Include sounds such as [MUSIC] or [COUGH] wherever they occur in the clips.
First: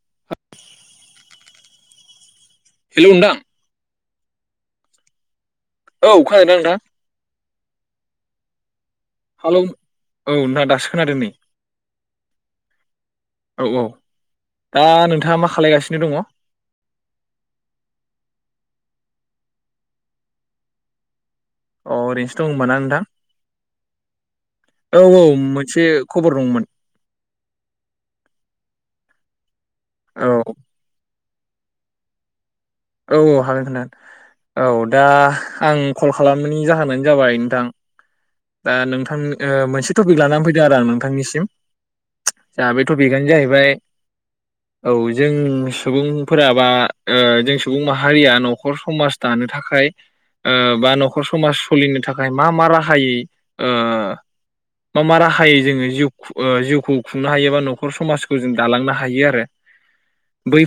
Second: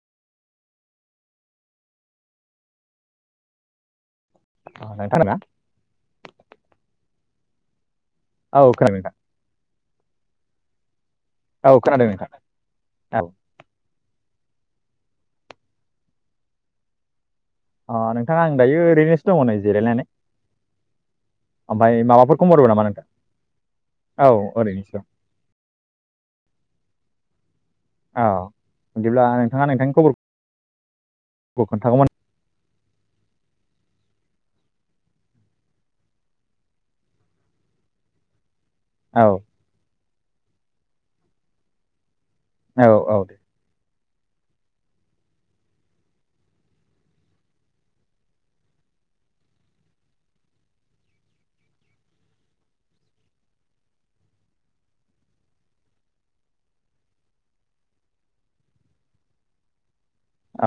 [INAUDIBLE] Hello नोथां [UNINTELLIGIBLE] औ खोनादों ना नोंथां औ खोनाबाय दा हेलौ औ ना दासो खोनादों नै औ खोनादों नोंथां खोनादो औ औ दा नोंथाङा मा खालायगासिनो दङ अ नोंथाङा आं दायो ओरैनोसो दङ नै जिरायनानै अ ओमफ्राय माबाफोर ओरैनोसो दं खबरबो होनबा ना नामा नोंथां औ ओरैनोसो दं औ-औ मोनसे खबर दंमोन औ बिदिब्ला नोंथाङा नोंथांनि खबर औ खौ खोन्थागौमोन औ औ हागोन खोनथान औ दा आं कल खालामनि जाहोनानो जाबाय नोंथां दा नोंथां औ ओ मोनसे टपिक लानानै फैदों आरो आं नोंथांनिसिम। जा बे औ औ टपिकआनो दे जाहैबाय औ जों सुबुंफोराबा ओ जों सुबुं माहारिया न'खर समाज दानो थाखाय ओ बा न'खर समाज सोलिनो थाखाय मा मा राहायै ओ मा मा राहायै जोङो जिउ खु ओ जिउखौ खुंनो हायो बा न'खर समाजखौ जों दालांनो हायो आरो।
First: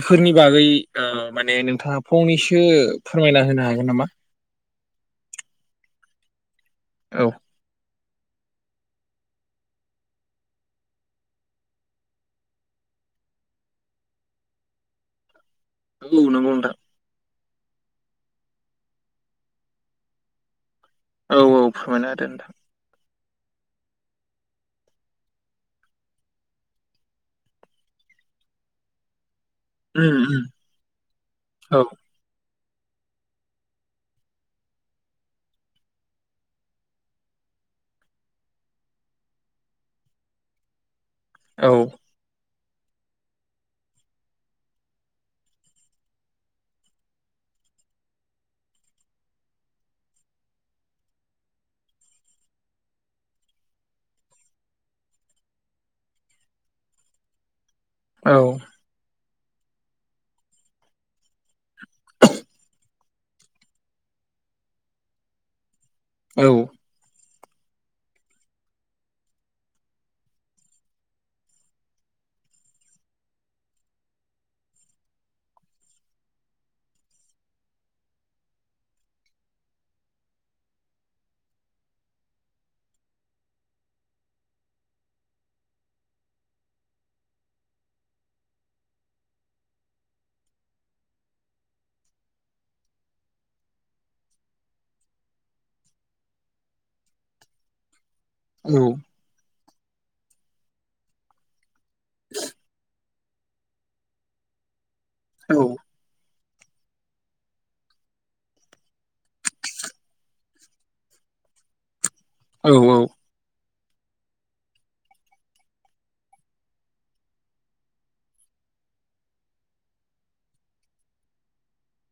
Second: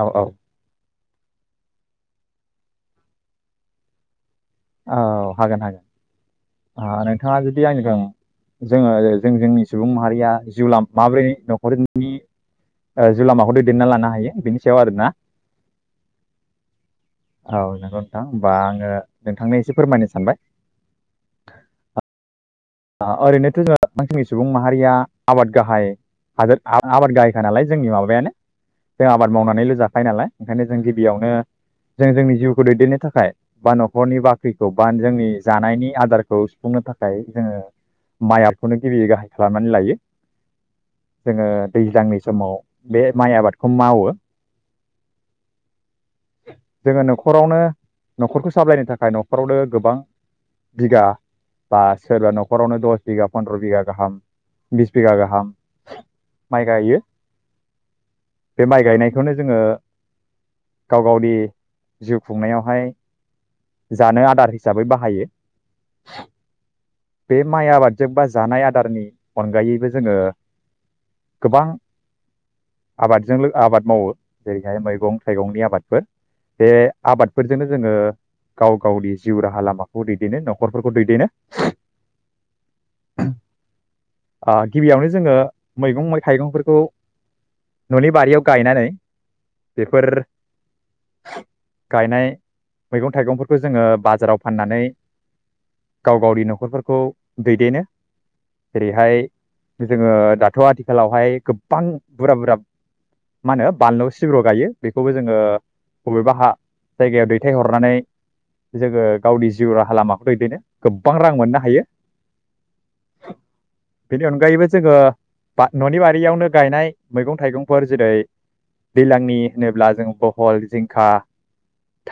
औ औ बागै आ माने नों थाङा फंनैसो फोरमायना होनो हागोन नामा? औ हागोन हागोन। आं औ नोंथाङा जुदि आंजों [UNINTELLIGIBLE] जोङो जों जोंनि सुबुं माहारिया जिउलाम माब्रै न'खरनि ओ जिउ लामाखौ दैदेनना लानो हायो बेनि सायाव आरोना। औ नंगौ नोंथां। औ नोंगौ नोंथां होमबा आङो नोंथांनो एसे फोरमायनो सानबाय। औ औ फोरमायना होदो नोंथां ओ ओरैनोथ' जोङो मानसिनि सुबुं माहारिया आबाद गाहाय हादोर आबाद गाहायखा नालाय जोंनि माबायानो जों आबाद मावनानैल' जाखायो उम नालाय उम ओंखायनो जों गिबियावनो औ जों जोंनि जिउ खौ दैदेननो थाखाय बा न'खरनि बाख्रिखौ बा जोंनि जानायनि आदारखौ सुफुंनो थाखाय जोङो माइ आबादखौनो गिबियै गाहाय खालामनानै लायो। जोङो औ औ दैज्लांनि समाव बे माइ आबादखौ मावो। जोङो न'खरावनो न'खरखौ सामलायनो थाखाय न'खरावनो गोबां बिगा बा सोरबा न'ख खरावनो दस बिगा पन्द्र' बिगा गाहाम बिस बिगा गाहाम माइ गाइयो। औ बे माइ गायनाइ खौनो जोङो गाव गावनि जिउ खुंनायावहाय जानो आदार हिसाबै बाहायो। औ। बे माइ आबादजों बा जानाय आदारनि अनगायैबो जोङो गोबां आबादजों लो आबाद मावो जेरैहाय मैगं थाइगंनि आबादफोर। बे आबादफोरजोंनो जोङो गाव गावनि जिउ राहा लामाखौ दैदेनो न'खरफोरखौ दैदेनो। [INAUDIBLE] आ गिबियावनो जोङो मैगं मै थाइगंफोरखौ न'नि बारियाव गायनानै बेफोर गायनाय मैगं थाइगंफोरखौ जोङो बाजाराव फाननानै गाव गावनि न'खरफोरखौ दैदेनो। जेरैहाय जोङो दाथ' आथिखालावहाय गोब बां बुरा बुराब मा होनो बानलु सिब्र' गायो। बेखौबो जोङो औ बबेबा हा जायगायाव दैथायहरनानै जोङो गावनि जिउ राहा लामाखौ दैदेननो गोबबां रां मोननो हायो। औ औ। बेनि अनगायैबो जोङो बा न'नि बारियावनो गायनाय मैगं थाइगंफोर जेरै दैलांनि होनोब्ला जों बहल, जिंखा,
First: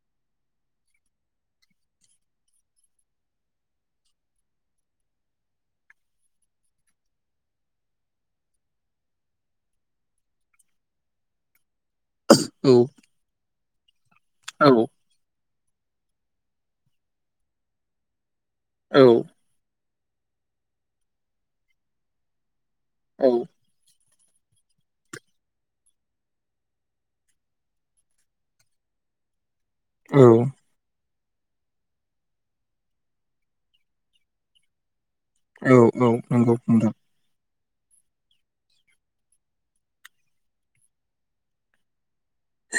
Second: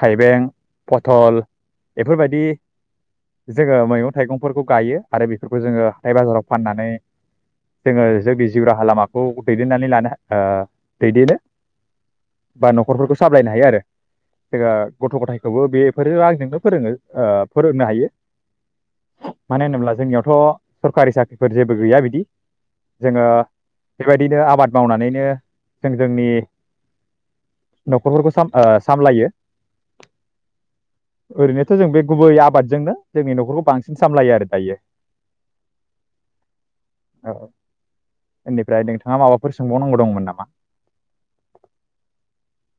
थाइबें, पथल बेफोरबायदि जोङो मैगं थाइगंफोरखौ गायो आरो बेफोरखौ जोङो हाथाइ बाजाराव फाननानै जोङो जोंनि जिउ राहा लामाखौ दैदेननानै लानो हा ओ दैदेनो। बा औ नखरफोरखौ सामलायनो हायो आरो जोङो गथ गथाय खौबो बेफोरो आंजोंनो फोरोङो ओ फोरोंनो हायो औ मानो होनोब्ला जोंनियावथ सरखारि साख्रि फोर जेबो गैया बिदि जोङो बेबायदिनो आबाद मावनानैनो जों जोंनि नखरफोरखौ साम ओ सामलायो औ ओरैनोथ जों बे गुबै आबादजोंनो जोंनि नखरखौ बांसिन सामलायो आरो दायो औ औ नंगौ नोंथां इनिफ्राय नोंथाङा माबाफोर सोंबावनांगौ दंमोन नामा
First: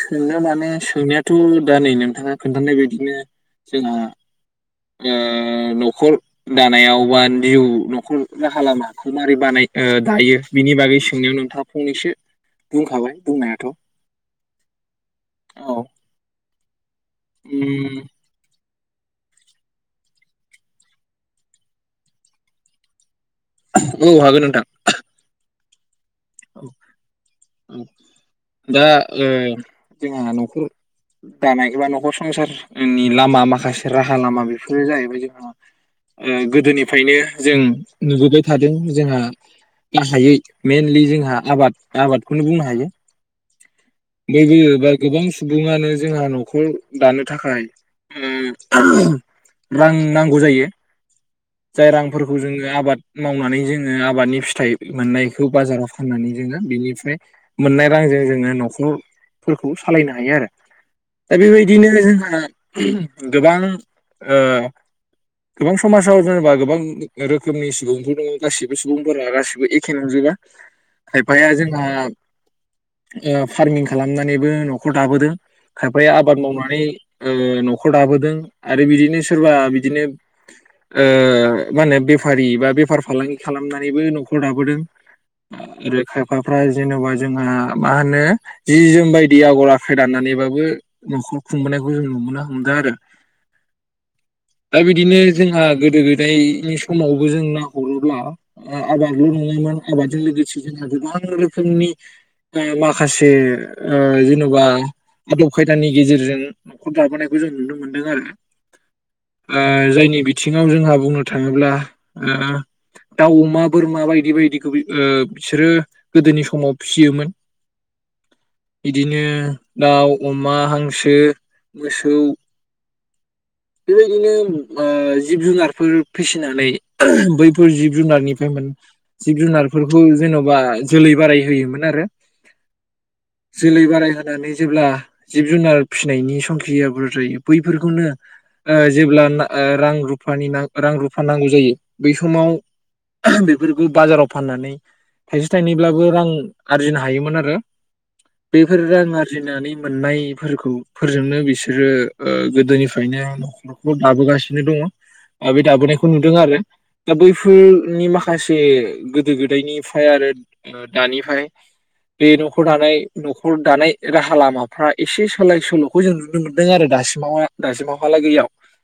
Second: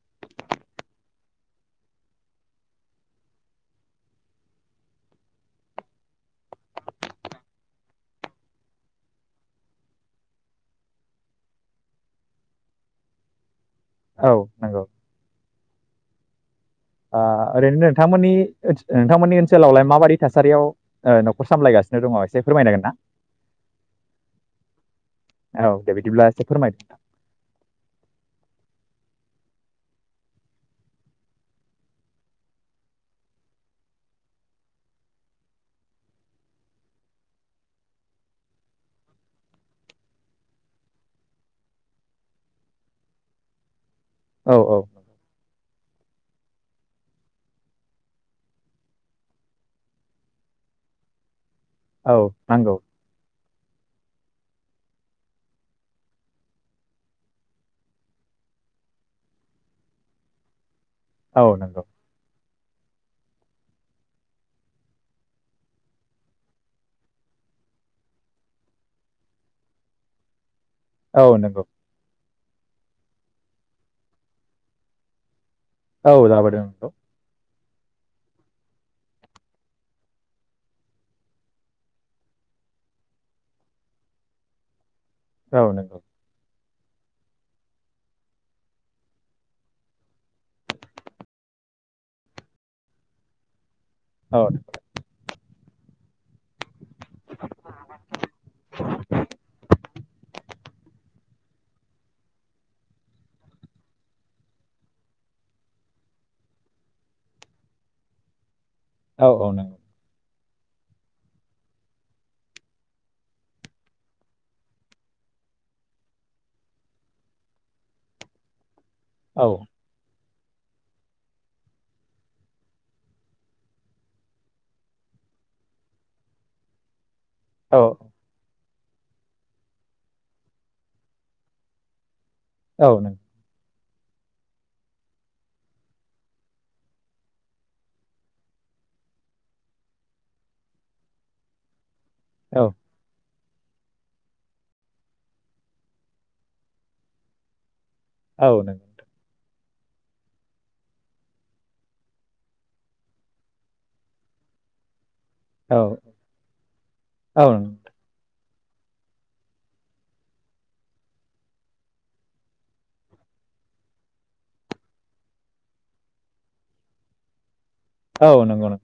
सोंनो माने सोंनायाथ दा नै नोंथाङा खोन्थानाय बदिनो जोंहा ओ नखर दानायाव बा निउ नखर राहा लामाखौ मारै बानाय ओ दायो बिनि बागै सोंनायाव नोंथाङा फंनैसो बुंखाबाय बुंनायाथ औ नंगौ औ आ ओरैनो उम नोंथांमोननि ओस नोंथांमोननि ओनसोलावलाय माबायदि थासारियाव ओ नखर सामलायगासिनो दङ एसे फोरमायनो हागोनना औ हागोन नोंथां औ दे बिदिब्ला एसे फोरमायदो [UNINTELLIGIBLE] दा ओ जोंहा नखर दानाय एबा नखर संसारनि लामा माखासे राहा लामा बेफोरो जाहैबाय जोंहा ओ गोदोनिफ्रायनो जों नुबोबाय थादों जोंहा गाहायै मेइनलि जों हा आबाद आबादखौनो बुंनो हायो औ औ [UNINTELLIGIBLE] गोबां सु बुङानो जोंहा नखर दानो थाखाय उम रां नांगौ जायो जाय औ रांफोरखौ जोङो नंगौ आबाद मावनानै जोङो आबादनि फिथाइ मोननायखौ बाजाराव फाननानै जोङो बेनिफ्राय मोननाय रांजों जोङो नखरफोरखौ सालायनो हायो आरो दा औ नंगौ बेबायदिनो जोंहा गोबां ओ गोबां समाज आव जानेबा गोबां रोखोमनि सुबुंफोर दङ गासिबो सुबुंफोरा गासिबो एखे नंजोबा औ खायफाया नंगौ जोंहा ओ फार्मिं खालामनानैबो नखर दाबोदों खायफाया औ आबाद लाबोदों मावनानै नंगौ ओ नख खर दाबोदों आरो बिदिनो सोरबा बिदिनो ओ मा होनो बेफारि बा बेफार फालांगि खालामनानैबो नखर दाबोदों औ नंगौ आरो खायफा फ्रा जेनबा जोंहा मा होनो जि जोम बायदि आगर आखाइ दानानैबाबो नखर खुंबोनायखौ जों नुुबोनो हमदों आरो औ दा बिदिनो जोंहा गोदो गोदायनि समावबो जों नाहरोब्ला ओ आबादल' नङामोन आबादजों लोगोसे जोंहा गोबां रोखोमनि ओ माखासे ओ जेनेबा आदब खायदानि गेजेरजों न'खर दाबोनायखौ जों नुनो मोनदों आरो । औ औ ओ नंगौ जायनि बि थिङाव जोंहा बुंनो थाङोब्ला ओ दाव अमा बोरमा बायदि बायदिखौ बि ओ बिसोरो गोदोनि समाव फिसियोमोन । बिदिनो औ दाउ अमा हांसो मोसौ । बेबायदिनो ओ जिब जुनारफोर फिसिनानै बैफोर औ जिब जुनारनिफ्राय मोन जिब जुनारफोरखौ जेन'बा जोलै बाराय होयोमोन आरो । औ नों जोलै बाराय होनानै जेब्ला जिब जुनार फिसिनायनि संखिआ बुरजा जायो बैफोरखौनो ओ जेब्ला ना ओ रां रुफानि नां रां रुफा नांगौ जायो । बै औ समाव बेफोरखौ बाजाराव फाननानै थाइसे थाइनैब्लाबो रां आरजिनो हायोमोन आरो । औ बेफोर नंगौ रां आरजिनानै मोननायफोरखौ फोरजोंनो बिसोरो ओ गोदोनिफ फाइनो न'खरखौ दाबोगासिनो दङ । आ बे औ दाबोनायखौ नुदों आरो दा औ बैफोरनि माखासे जे गोदो गोदायनिफ्राय आरो दानिफ्राय बे न'खर दानाय न'खर दानाय राहा लामाफ्रा एसे सोलाय सोल'खौ जों नुनो मोनदों आरो दासिमावहा औ नंगौ नंगौ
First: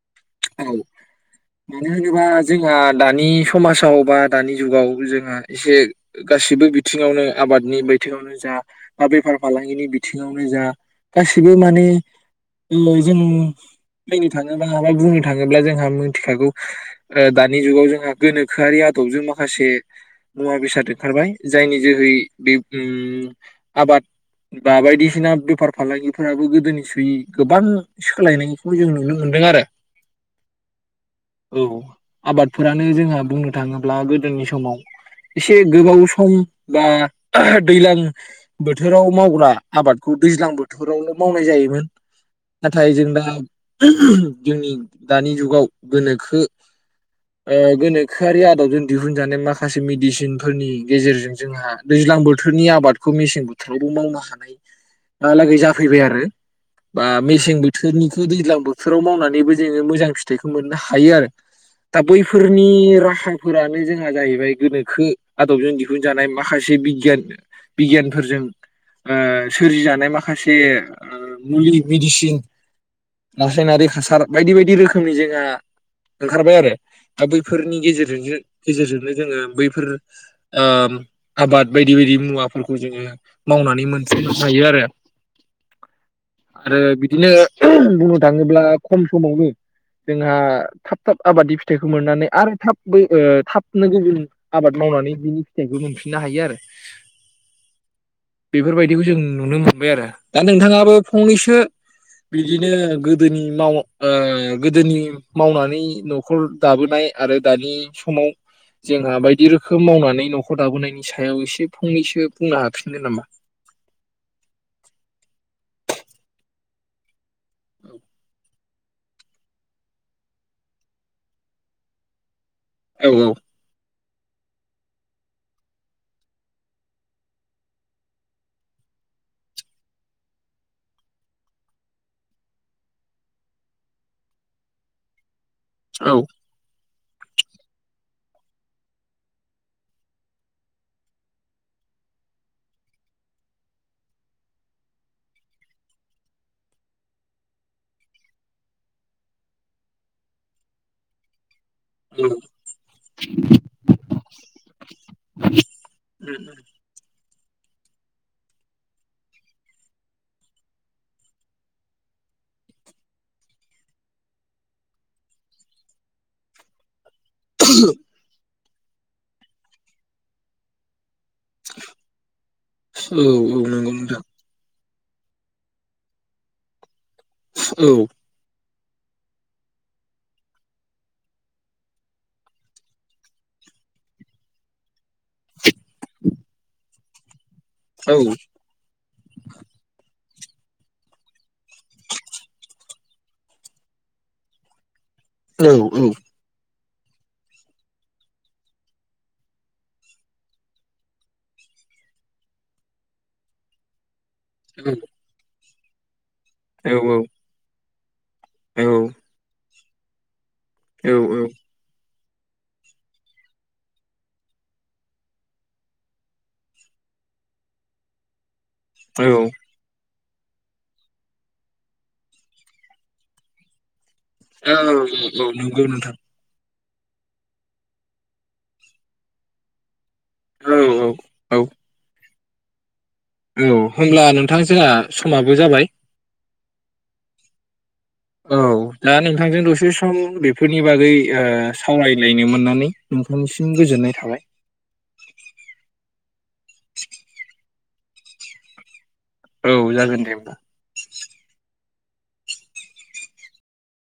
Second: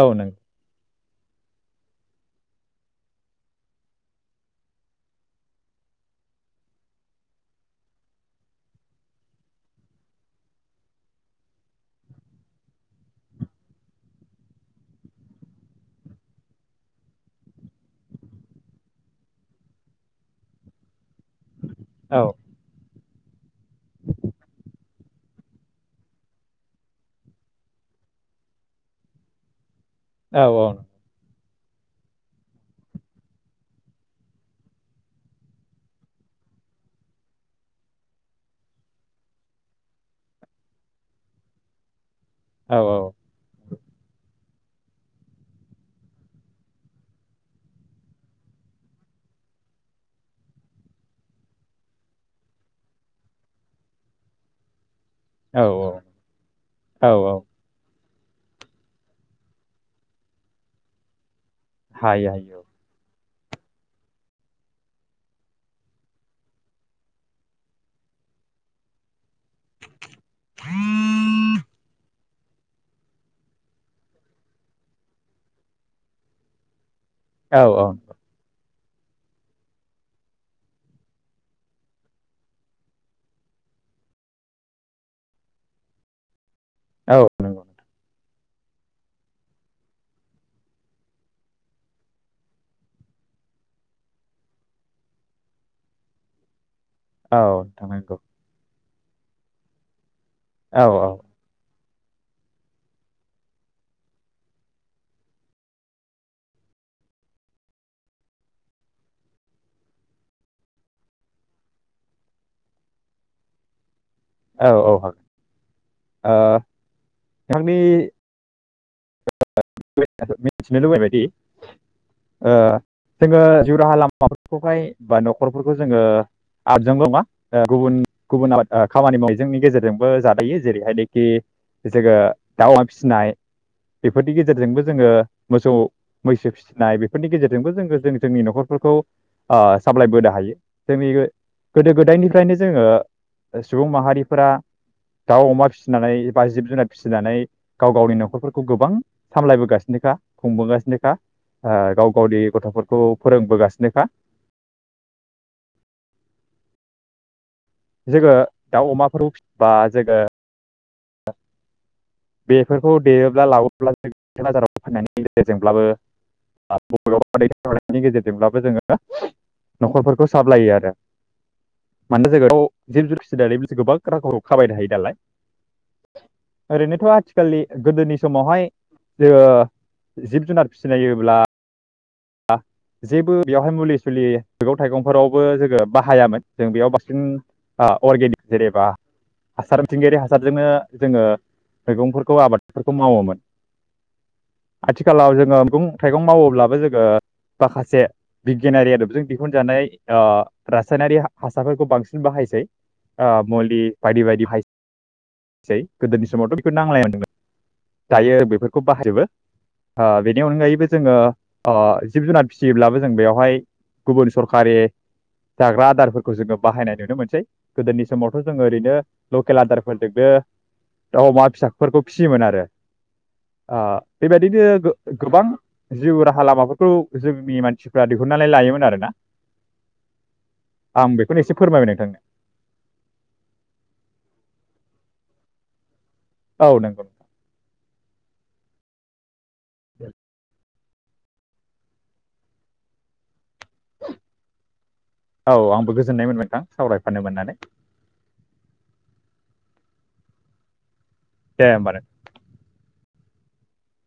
औ नंगौ । औ मानो होनोबा जोंहा दानि समाजाव बा दानि जुगाव जोंहा एसे गासिबो बिथिङावनो आबादनि बिथिङावनो जा बा बेफार फालांगिनि बिथिङावनो जा गासिबो माने ओ जों नायनो थाङोब्ला माबा बुंनो थाङोब्ला जोंहा मिथिखागौ ओ दानि जुगाव जोंहा गोनोखोआरि आदबजों माखासे मुवा बेसाद ओंखारबाय । जायनि जोहै औ बे उम्म आबाद बा बायदिसिना बेफार फालांगिफोराबो गोदोनि सुयै गोबां सोलायनायखौ जों नुनो मोनदों आरो । औ औ । औ आबादफोरानो जोंहा बुंनो थाङोब्ला गोदोनि समाव एसे गोबाव सम बा दैलां बोथोराव मावग्रा आबादखौ दैज्लां बोथोरावल' मावनाय जायोमोन। औ नाथाय जों दा जोंनि दानि जुगाव गोनोखो ओ गोनोखोआरि आदबजों दिहुनजानाय माखासे मेडिसिनफोरनि गेजेरजों जोंहा दैज्लां बोथोरनि आबादखौ मेसें बोथोरावबो मावनो हानाय दाहालागै औ जाफैबाय आरो बा औ औ बोथोरनिखौ दैज्लां बोथोराव मावनानैबो जोङो मोजां फिथाइखौ मोननो हायो आरो । दा हायो हायो बैफोरनि राहा फोरानो जोंहा जाहैबाय गोनोखो आदबजों दिहुनजानाय माखासे बिगियान बिगियानफोरजों ओ सोरजि जानाय मा खासे ओ मुलि मिसिन रासायनारि हासार बायदि बायदि रोखोमनि जोंहा ओंखारबाय आरो । दा औ बैफोरनि औ गेजेरजोंनो गेजेरजोंनो जोङो बैफोर ओ आबाद बायदि बायदि मुवाफोरखौ जोङो मावनानै मोनफिनो हायो आरो। आरो औ बिदिनो नंगौ बुं थाङोब्ला खम समावनो जोंहा थाब थाब आबादनि फिथाइखौ मोननानै आरो थाब बो थाबनो गुबुन आबाद मावनानै बिनि फिथाइखौ मोनफिननो हायो आरो। औ नोंथां नंगौ। बेफोरबायदिखौ जों नुनो मोनबाय आरो। दा औ नोंथाङाबो थो बिदिनो गोदोनि माव ओ गोदोनि मावनानै न'खर दाबोनाय आरो दानि समाव जोंहा बायदि रोखोम मावनानै न'खर दाबोनायनि सायाव एसे फंनैसो बुंनो हाफिननो नामा? औ औ हागोन ओ बिथांनि मिथिनो [UNINTELLIGIBLE] लुबैबायदि ओ औ जोङो जिउ राहा लामा माफोरखौहाय बा न'खरफोरखौ जोङो आबजोंल' नङा गुबुन गुबुन आबाद खामानि मावनि गेजेरजोंबो जादायो जेरैहायनोखि जोङो दाउ अमा फिसिनाय। बेफोरनि गेजेरजोंबो जोङो मोसौ औ मैसो फिसिनाय बे फोरनि गेजेरजोंबो जों जों जोंनि न'खरफोरखौ ओ सामलाय बोनो हायो जोंनि गोदो गोदायनिफ्रायनो जोङो सुबुं माहारिफोरा दाउ अमा फिसिनानै एबा जिब जुनार फिसिनानै गाव गावनि नख'रफोर खौ गोबां सामलायबोगासिनोखा खुंबोगासिनोखा। ओ गाव औ गावनि गथ'फोरखौ फोरोंबोगासिनोखा। जोङो दाउ अमाफोरफोरखौ फिबा जोङो बेफोरखौ देरोब्ला लाबोब्लाों बाजाराव फाननायनि गेजेरजोंब्लाबो [UNINTELLIGIBLE] गेजेरजोंब्लाबो जोङो हो न'खरफोरखौ साबलायो आरो मानोना जायगायाव' जिब जुनखिसि दोर गोबां रांखौ खाबायनो हायो नालाय ओरैनोथ आथिखाललि गोदोनि समावहाय जोङो जिब जुनार फिनायोब्ला जेबो बेवहाय मुलि सुलि मैगं थाइगं फोरावबो जोङो बाहायामोन जों बेयाव बास जों अर्गेनिक जेनेबा हासारथिंगायारि हास जोङो मैगंफोरखौ आबादफोरखौ मावोमोन आथिखालाव जोंङो मगं थाइगं मावोब्ला ओ माखासे बिगियानारि आदबजों दिहुनजानाय ओ रासायनारि हासारफोरखौ बांसिन बाहायसै ओ मुलि बायदि बायदि सै गोदोनि समावथ बेखौ नांलायानोमोन दायो बेफोरखौ बाहायोबो अ बे बेनि अनगायैबो जोङो जिब जुनार फिसियोब्लाबो जों बेवहाय गुबुन सरखारि जाग्रा आदारफोरखौ जोङो बाहायनाय नुनो मोनसै। गोदोनि समावथ ओरैनो औ लकेल आदारफोर नो दाउ अमा फिसाफोरखौ फिसियोमोन आरो आ बेबायदिनो औ औ गो-गोबां नंगौ नोंथां जिउ राहा माबाफोरखौ जोंनि मानसिफ्रा दिहुननानै लायोमोन आरो ना। औ औ आं बेखौनो एसे औ फोरमायबाय नोंथांनो। औ होमब्ला नोंथां जहा समाबो जाबाय औ नोंगौ औ दा नों जों दसे सम [UNINTELLIGIBLE] बेफोरनि बागै ओ सावरायलायनो मोननानै नोंथांनिसिम गोजोननाय थाबाय औ आंबो गोजोननायमोन नोंथां सावरायफानो मोननानै। औ जागोन दे ओमबा। दे ओमबा‌ नों